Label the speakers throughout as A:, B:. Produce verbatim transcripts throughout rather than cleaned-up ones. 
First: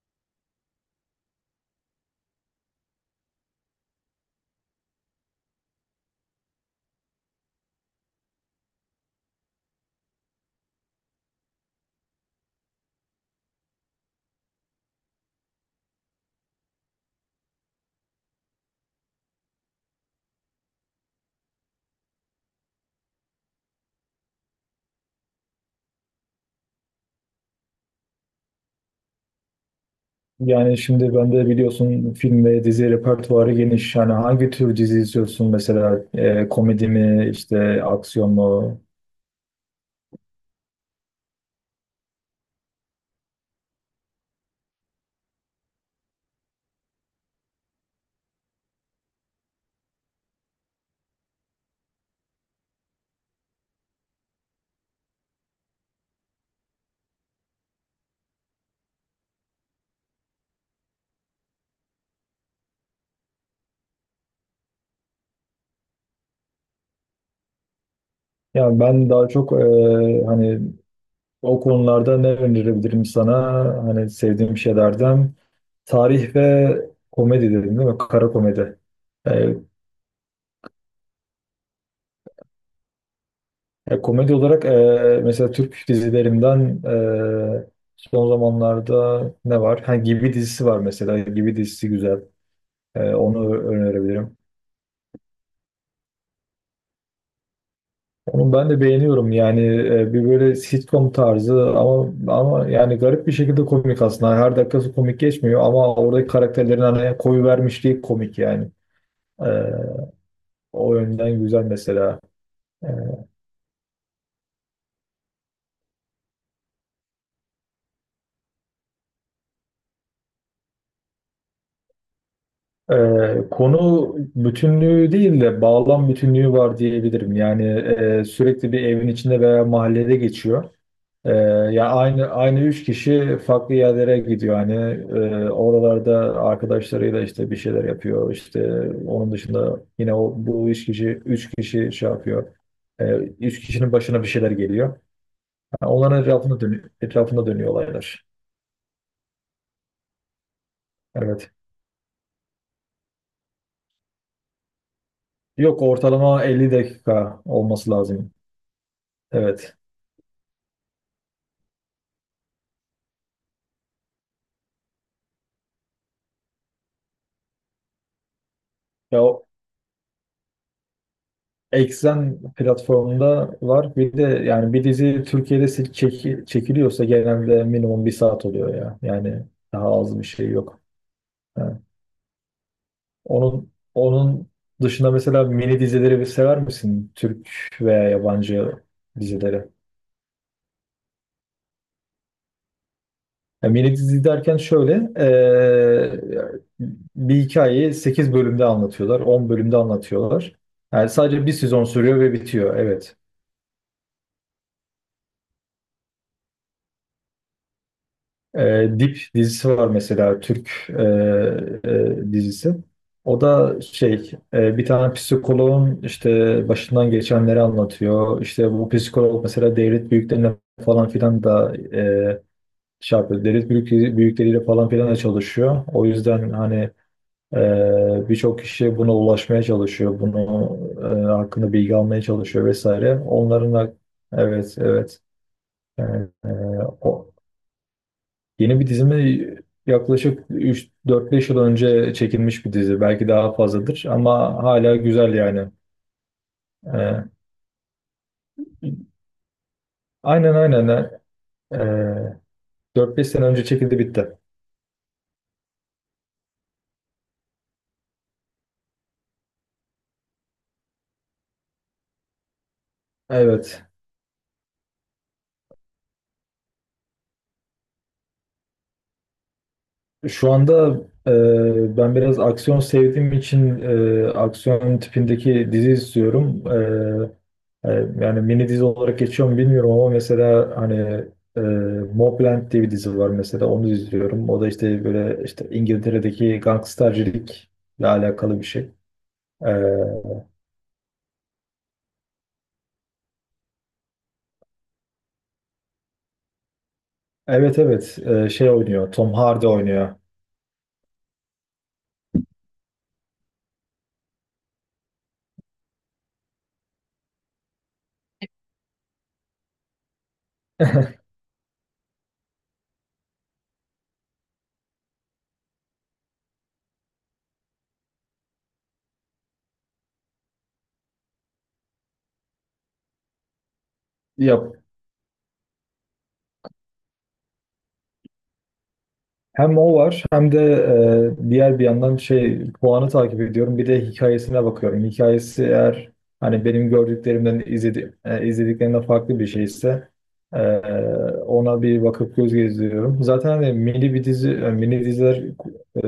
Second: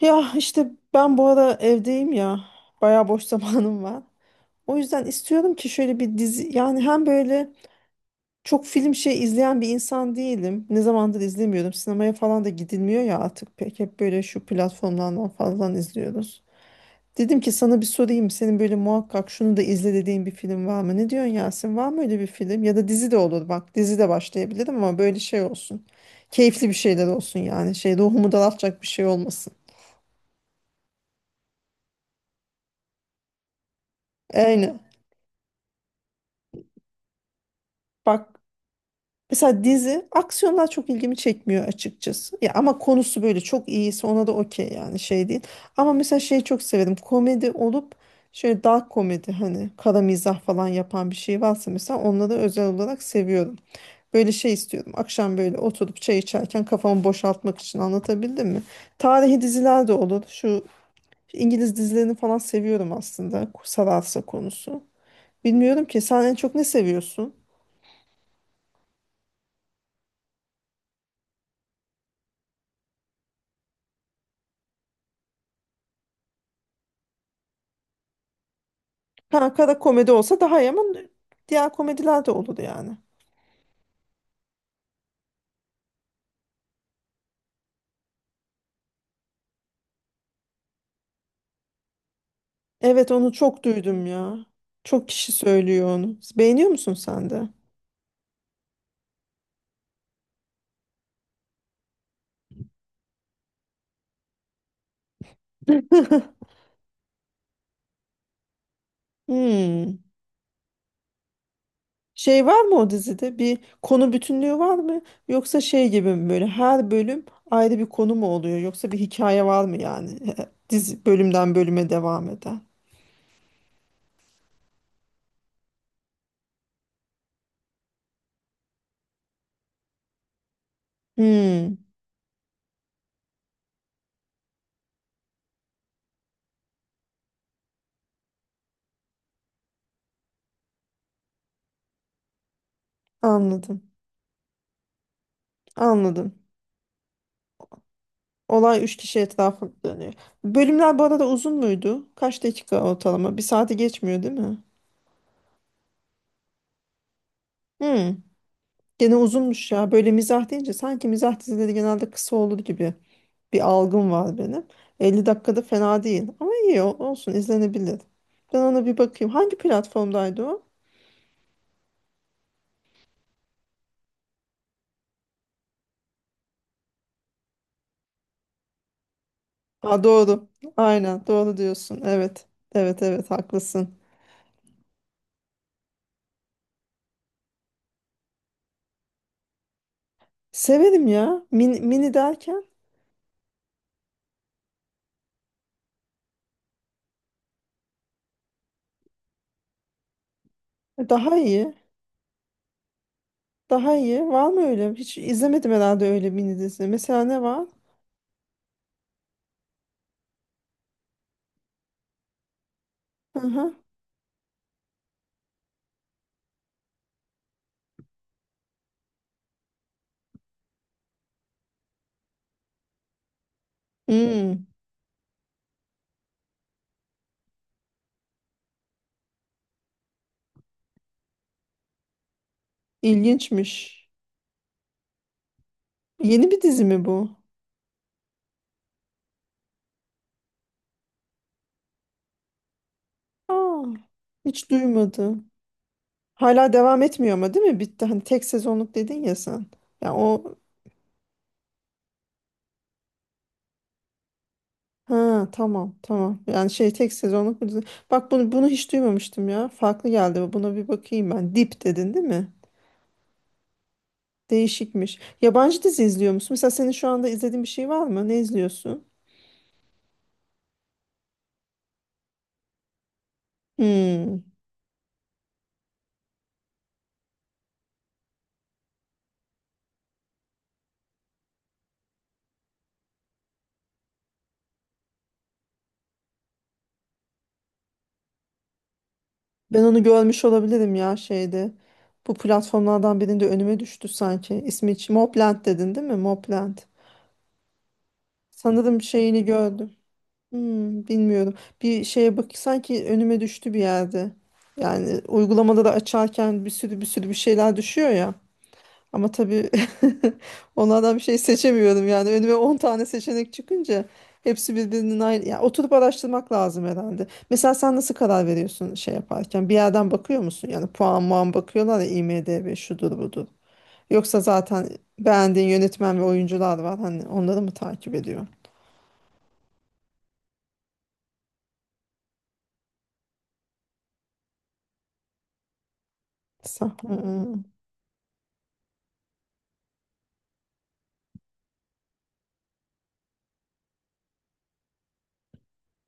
A: Ya işte ben bu ara evdeyim ya. Bayağı boş zamanım var. O yüzden istiyorum ki şöyle bir dizi yani hem böyle çok film şey izleyen bir insan değilim. Ne zamandır izlemiyorum. Sinemaya falan da gidilmiyor ya artık pek. Hep böyle şu platformlardan falan izliyoruz. Dedim ki sana bir sorayım. Senin böyle muhakkak şunu da izle dediğin bir film var mı? Ne diyorsun Yasin? Var mı öyle bir film? Ya da dizi de olur bak. Dizi de başlayabilirim ama böyle şey olsun. Keyifli bir şeyler olsun yani. Şey ruhumu daraltacak bir şey olmasın.
B: Yani şimdi ben de biliyorsun, film ve dizi repertuarı geniş. Yani hangi tür
A: Aynen.
B: dizi izliyorsun mesela, E, komedi mi, işte aksiyon
A: Bak,
B: mu?
A: mesela dizi aksiyonlar çok ilgimi çekmiyor açıkçası. Ya ama konusu böyle çok iyiyse ona da okey yani şey değil. Ama mesela şeyi çok severim. Komedi olup şöyle dark komedi hani kara mizah falan yapan bir şey varsa mesela onları özel olarak seviyorum. Böyle şey istiyorum. Akşam böyle oturup çay içerken kafamı boşaltmak için anlatabildim mi? Tarihi diziler de olur. Şu İngiliz dizilerini falan seviyorum aslında. Sararsa konusu. Bilmiyorum ki sen en çok ne seviyorsun?
B: Yani ben daha çok, e, hani o konularda ne önerebilirim sana? Hani sevdiğim şeylerden, tarih ve komedi dedim değil mi? Kara komedi. E,
A: Ha, kara komedi olsa daha iyi ama diğer komediler de olur yani.
B: e, Komedi olarak e, mesela Türk dizilerinden, e, son zamanlarda ne var? Ha, Gibi dizisi var mesela. Gibi dizisi güzel. E,
A: Evet, onu
B: onu
A: çok duydum
B: önerebilirim.
A: ya. Çok kişi söylüyor onu. Beğeniyor musun sen de?
B: Onu ben de beğeniyorum yani, e, bir böyle sitcom tarzı, ama ama yani garip bir şekilde komik aslında. Her dakikası komik geçmiyor ama oradaki karakterlerin hani koyu vermişliği komik yani. E,
A: Hmm.
B: O yönden güzel mesela.
A: Şey var mı o dizide? Bir konu bütünlüğü var mı? Yoksa şey gibi mi, böyle her bölüm ayrı bir konu mu oluyor? Yoksa bir hikaye var mı yani? Dizi bölümden bölüme devam eden.
B: Ee, konu bütünlüğü değil de bağlam bütünlüğü var diyebilirim. Yani e, sürekli bir evin içinde veya mahallede geçiyor. Ee,
A: Hmm.
B: Ya aynı aynı üç kişi farklı yerlere gidiyor hani. Ee, oralarda arkadaşlarıyla işte bir şeyler yapıyor, işte onun dışında yine o bu üç kişi üç kişi şey yapıyor. Ee, Üç
A: Anladım.
B: kişinin başına bir şeyler geliyor, yani onların
A: Anladım.
B: etrafında dönüyor, etrafında dönüyor olaylar.
A: Olay üç kişi etrafında dönüyor. Bölümler bu arada
B: Evet,
A: uzun muydu? Kaç dakika ortalama? Bir saati geçmiyor değil mi?
B: yok, ortalama elli dakika olması
A: Hmm,
B: lazım.
A: gene uzunmuş
B: Evet
A: ya. Böyle mizah deyince sanki mizah dizileri genelde kısa olur gibi bir algım var benim. elli dakikada fena değil. Ama iyi o- olsun, izlenebilir. Ben ona bir
B: ya,
A: bakayım.
B: o-
A: Hangi platformdaydı o?
B: Exxen platformunda var. Bir de yani bir dizi Türkiye'de se- çeki- çekiliyorsa, genelde minimum bir saat oluyor ya. Yani daha
A: Aa,
B: az bir
A: doğru.
B: şey yok.
A: Aynen doğru
B: Ha.
A: diyorsun. Evet. Evet evet
B: Onun
A: haklısın.
B: onun dışında mesela mini dizileri bir sever misin? Türk veya yabancı dizileri.
A: Severim ya. Mini, mini derken
B: Ya mini dizi derken şöyle, eee, bir hikayeyi sekiz bölümde anlatıyorlar, on bölümde anlatıyorlar. Yani
A: daha
B: sadece bir
A: iyi.
B: sezon sürüyor ve bitiyor. Evet.
A: Daha iyi. Var mı öyle? Hiç izlemedim herhalde öyle mini dizi. Mesela ne var?
B: E, Dip dizisi var mesela, Türk e, e, dizisi.
A: Hı
B: O
A: hı.
B: da şey, e, bir tane psikoloğun işte başından geçenleri anlatıyor. İşte bu psikolog mesela devlet büyüklerine falan filan da e, şey yapıyor. Devlet büyük, büyükleriyle
A: Hmm,
B: falan filan da çalışıyor. O yüzden hani e, birçok kişi buna ulaşmaya çalışıyor. Bunu e, hakkında bilgi almaya çalışıyor vesaire. Onların da
A: ilginçmiş.
B: evet, evet. Yani, e,
A: Yeni bir dizi mi bu?
B: o- Yeni bir dizimi? Yaklaşık üç, dört beş yıl önce çekilmiş bir dizi. Belki daha
A: Aa,
B: fazladır ama
A: hiç
B: hala güzel
A: duymadım.
B: yani.
A: Hala devam
B: Ee,
A: etmiyor ama değil mi? Bitti. Hani tek sezonluk dedin ya sen. Ya o
B: aynen, aynen. Ee, dört beş sene önce çekildi, bitti.
A: ha tamam tamam. Yani şey tek sezonluk bir dizi. Bak bunu bunu hiç duymamıştım ya. Farklı geldi. Buna bir bakayım ben. Dip dedin değil mi?
B: Evet.
A: Değişikmiş. Yabancı dizi izliyor musun? Mesela senin şu anda izlediğin bir şey var mı? Ne izliyorsun?
B: Şu anda e, ben biraz aksiyon sevdiğim için e,
A: Hmm.
B: aksiyon tipindeki dizi istiyorum. E, e, Yani mini dizi olarak geçiyor mu bilmiyorum ama mesela hani, e, Mobland diye bir dizi var mesela, onu izliyorum. O da işte böyle, işte İngiltere'deki gangstercilikle alakalı bir şey. E,
A: Ben onu görmüş olabilirim ya şeyde. Bu platformlardan birinde önüme düştü sanki. İsmi hiç- Mobland dedin değil mi? Mobland.
B: evet, evet, e, şey
A: Sanırım
B: oynuyor, Tom
A: şeyini
B: Hardy
A: gördüm.
B: oynuyor.
A: Hmm, bilmiyorum. Bir şeye bak, sanki önüme düştü bir yerde. Yani uygulamaları açarken bir sürü bir sürü bir şeyler düşüyor ya. Ama tabii onlardan bir şey seçemiyorum yani. Önüme on tane seçenek çıkınca hepsi birbirinin aynı. Ya oturup araştırmak lazım herhalde. Mesela sen nasıl karar veriyorsun şey yaparken? Bir yerden bakıyor musun? Yani puan muan bakıyorlar ya, IMDb şudur budur. Yoksa
B: Ya,
A: zaten beğendiğin yönetmen ve oyuncular var. Hani onları mı takip ediyor?
B: hem o var hem de e, diğer bir yandan şey puanı takip ediyorum. Bir de hikayesine bakıyorum. Hikayesi eğer hani benim
A: Sen-
B: gördüklerimden
A: Hmm.
B: izledi, e, izlediklerimden farklı bir şeyse, e, ona bir bakıp göz gezdiriyorum. Zaten hani mini bir dizi, e, mini diziler e,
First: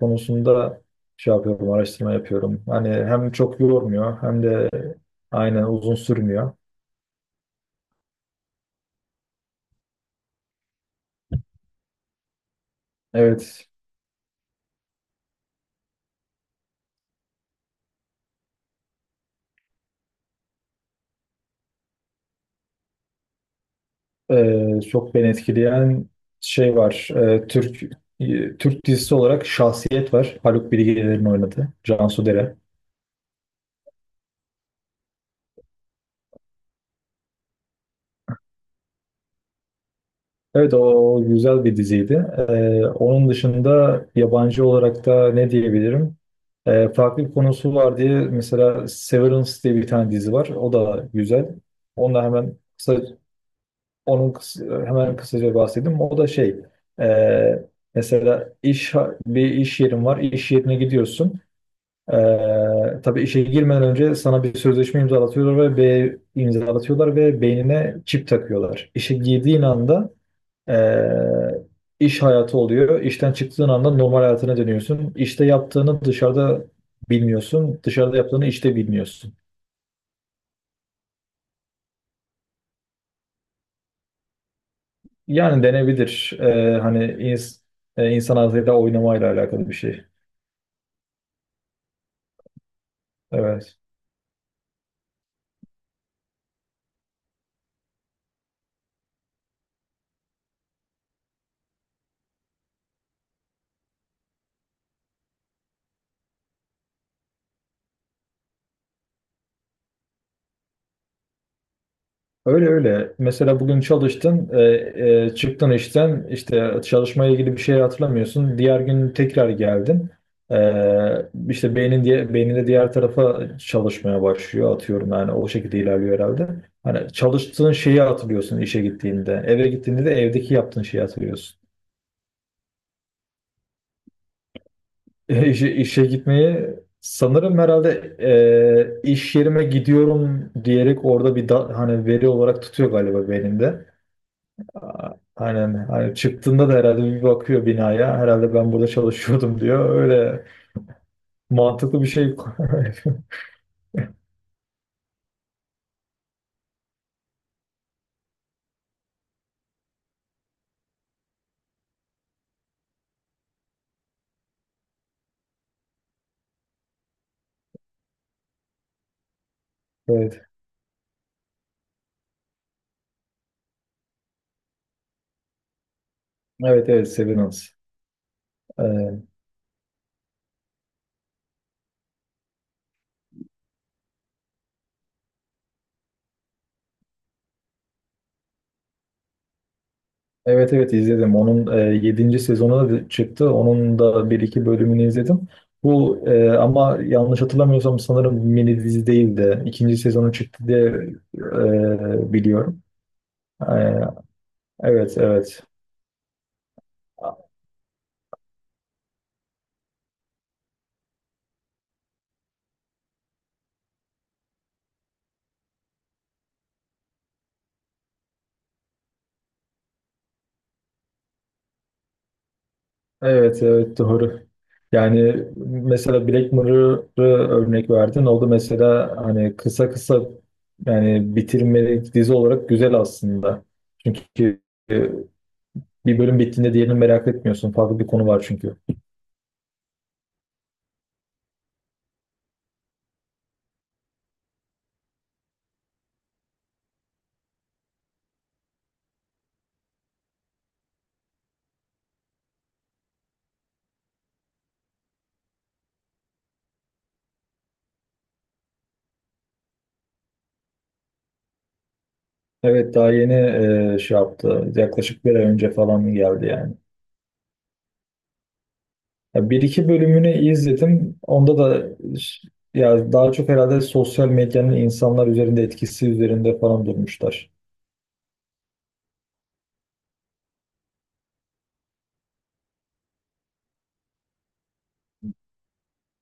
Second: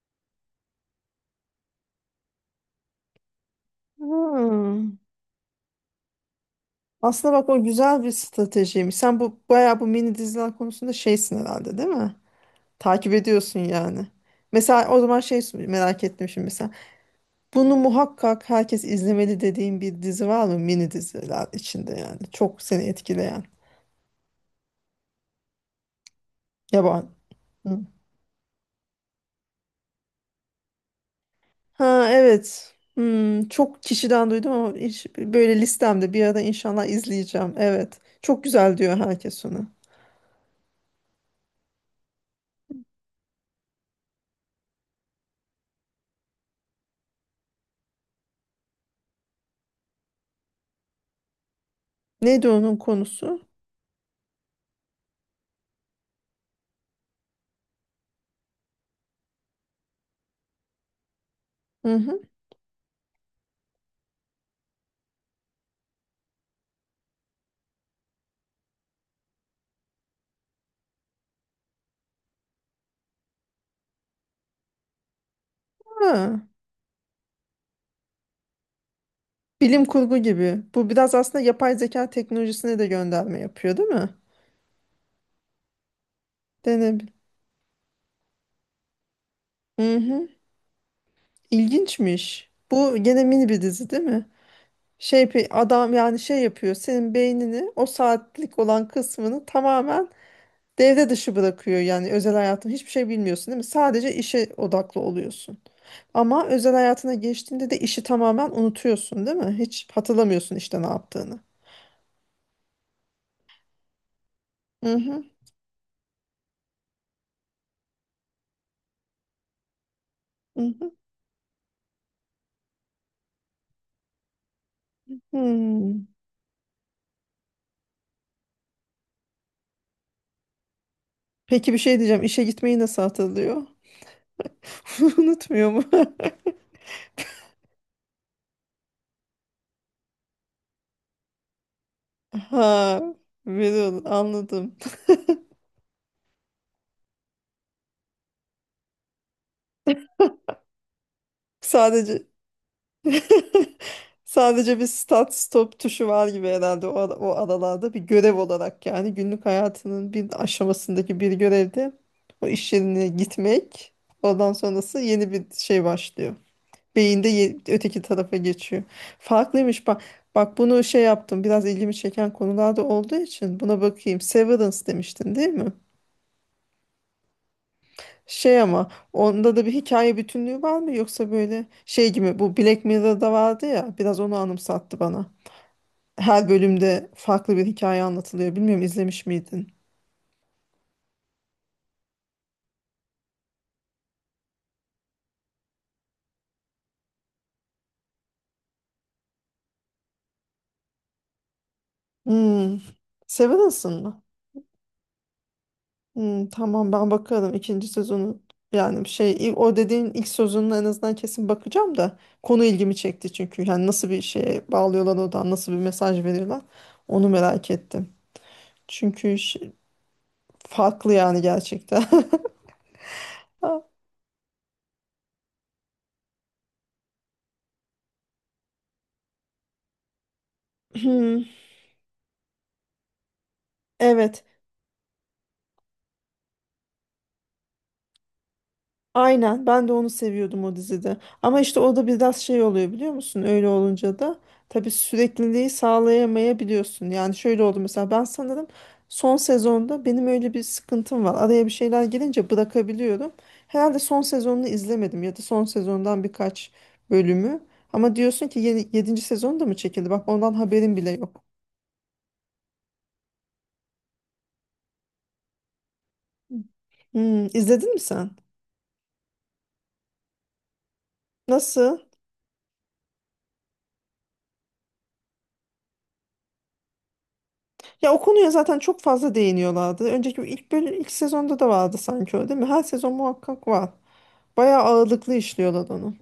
B: konusunda şey yapıyorum, araştırma yapıyorum. Hani hem çok yormuyor hem de
A: Hmm.
B: aynen uzun sürmüyor.
A: Aslında bak, o güzel bir stratejiymiş. Sen bu bayağı bu mini diziler konusunda şeysin herhalde değil mi? Takip ediyorsun
B: Evet.
A: yani. Mesela o zaman şey merak ettim şimdi mesela. Bunu muhakkak herkes izlemeli dediğin bir dizi var mı mini diziler içinde yani? Çok seni etkileyen.
B: Ee, çok beni etkileyen şey var.
A: Yaban.
B: Ee,
A: Hı.
B: Türk e, Türk dizisi olarak Şahsiyet var. Haluk Bilginer'in oynadığı.
A: Ha
B: Cansu Dere.
A: evet. Hmm, çok kişiden duydum ama hiç, böyle listemde bir ara inşallah izleyeceğim. Evet. Çok güzel diyor herkes onu.
B: Evet, o güzel bir diziydi. Ee, onun dışında yabancı olarak da ne diyebilirim? Ee, farklı bir konusu var diye mesela Severance diye bir tane dizi var. O da güzel. Onunla
A: Neydi
B: hemen
A: onun
B: kısa,
A: konusu?
B: onun kısa- hemen kısaca bahsedeyim. O da şey, e, mesela iş bir iş yerin var. İş yerine gidiyorsun.
A: Hı
B: Ee,
A: hı.
B: tabii işe girmeden önce sana bir sözleşme imzalatıyorlar ve B imzalatıyorlar ve beynine çip takıyorlar. İşe girdiğin anda ee, iş hayatı oluyor. İşten çıktığın anda normal hayatına dönüyorsun. İşte yaptığını
A: Ha.
B: dışarıda bilmiyorsun, dışarıda yaptığını işte bilmiyorsun.
A: Bilim kurgu gibi. Bu biraz aslında yapay zeka teknolojisine de gönderme yapıyor, değil mi?
B: Yani denebilir. Ee, hani
A: Dene.
B: ins- e, insan ağzıyla oynamayla alakalı bir
A: Hı
B: şey.
A: hı. İlginçmiş. Bu gene mini bir
B: Evet.
A: dizi, değil mi? Şey pe- adam yani şey yapıyor. Senin beynini o saatlik olan kısmını tamamen devre dışı bırakıyor. Yani özel hayatın hiçbir şey bilmiyorsun, değil mi? Sadece işe odaklı oluyorsun. Ama özel hayatına geçtiğinde de işi tamamen unutuyorsun, değil mi? Hiç hatırlamıyorsun işte ne yaptığını.
B: Öyle, öyle. Mesela bugün çalıştın, e,
A: Hı hı.
B: e, çıktın işten, işte çalışmaya ilgili bir şey hatırlamıyorsun. Diğer gün tekrar geldin. E,
A: Hı hı.
B: işte beynin diye beyninde diğer tarafa çalışmaya başlıyor, atıyorum yani o şekilde
A: Hmm.
B: ilerliyor herhalde. Hani çalıştığın şeyi hatırlıyorsun işe gittiğinde. Eve gittiğinde de evdeki yaptığın şeyi hatırlıyorsun.
A: Peki bir şey diyeceğim. İşe gitmeyi nasıl hatırlıyor?
B: E,
A: Unutmuyor
B: işe,
A: mu?
B: işe gitmeyi sanırım herhalde e, iş yerime gidiyorum diyerek orada bir da- hani veri olarak tutuyor
A: Ha,
B: galiba beyninde.
A: biliyorum, anladım.
B: Aynen. Hani çıktığında da herhalde bir bakıyor binaya. Herhalde ben burada çalışıyordum diyor. Öyle, mantıklı bir
A: Sadece
B: şey.
A: sadece bir start stop tuşu var gibi herhalde. O, ara- o aralarda bir görev olarak, yani günlük hayatının bir aşamasındaki bir görevde o iş yerine gitmek, oradan sonrası yeni bir şey başlıyor. Beyinde ye- öteki tarafa geçiyor. Farklıymış bak.
B: Evet.
A: Bak bunu şey yaptım. Biraz ilgimi çeken konularda olduğu için buna bakayım. Severance demiştin değil mi?
B: Evet, evet, Severance.
A: Şey, ama
B: Ee,
A: onda da bir hikaye bütünlüğü var mı yoksa böyle şey gibi? Bu Black Mirror'da vardı ya, biraz onu anımsattı bana. Her bölümde farklı bir hikaye anlatılıyor. Bilmiyorum, izlemiş miydin?
B: Evet, evet, izledim. Onun e, yedinci sezonu da çıktı. Onun da bir iki bölümünü izledim. Bu e, ama yanlış hatırlamıyorsam sanırım mini dizi değil de ikinci sezonu çıktı diye e,
A: Hmm.
B: biliyorum. E,
A: Severance'ın mı?
B: evet, evet.
A: Hmm, tamam, ben bakarım ikinci sezonu. Yani şey il- o dediğin ilk sezonuna en azından kesin bakacağım da konu ilgimi çekti çünkü. Yani nasıl bir şeye bağlıyorlar, oradan nasıl bir mesaj veriyorlar onu merak ettim. Çünkü şey- Farklı yani gerçekten.
B: Evet, evet, doğru. Yani mesela Black Mirror'ı örnek verdin. O da mesela hani kısa kısa, yani bitirmelik dizi olarak güzel aslında.
A: Evet,
B: Çünkü e, bir bölüm bittiğinde diğerini merak etmiyorsun. Farklı bir konu var çünkü.
A: aynen. Ben de onu seviyordum o dizide. Ama işte o da biraz şey oluyor biliyor musun? Öyle olunca da tabii sürekliliği sağlayamayabiliyorsun. Yani şöyle oldu mesela, ben sanırım son sezonda, benim öyle bir sıkıntım var. Araya bir şeyler gelince bırakabiliyorum. Herhalde son sezonunu izlemedim ya da son sezondan birkaç bölümü. Ama diyorsun ki yeni, yedinci sezon da mı çekildi? Bak ondan haberim bile yok.
B: Evet, daha yeni e, şey yaptı. Yaklaşık bir ay önce falan geldi yani.
A: Hmm, izledin mi sen?
B: Ya, bir iki bölümünü izledim. Onda da
A: Nasıl?
B: ş- ya daha çok herhalde sosyal medyanın insanlar üzerinde etkisi üzerinde falan durmuşlar.
A: Ya o konuya zaten çok fazla değiniyorlardı. Önceki ilk bölüm, ilk sezonda da vardı sanki o değil mi? Her sezon muhakkak var. Bayağı ağırlıklı işliyorlar onu.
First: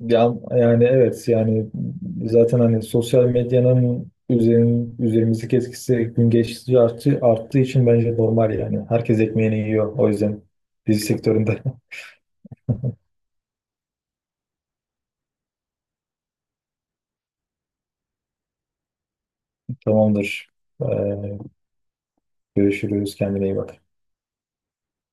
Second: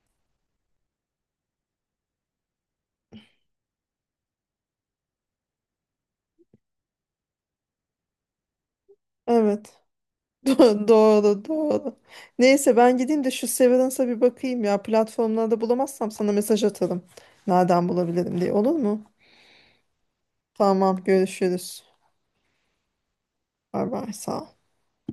B: Ya, yani evet yani, zaten hani sosyal medyanın üzerin, üzerimizdeki etkisi gün geçtikçe arttı, arttığı için bence normal yani. Herkes ekmeğini
A: Evet.
B: yiyor o yüzden
A: Do-
B: dizi
A: Doğru,
B: sektöründe.
A: doğru. Neyse, ben gideyim de şu Severance'a bir bakayım ya. Platformlarda bulamazsam sana mesaj atarım. Nereden bulabilirim diye. Olur mu?
B: Tamamdır. Ee,
A: Tamam, görüşürüz.
B: Görüşürüz. Kendine iyi bak.
A: Bay bay, sağ ol.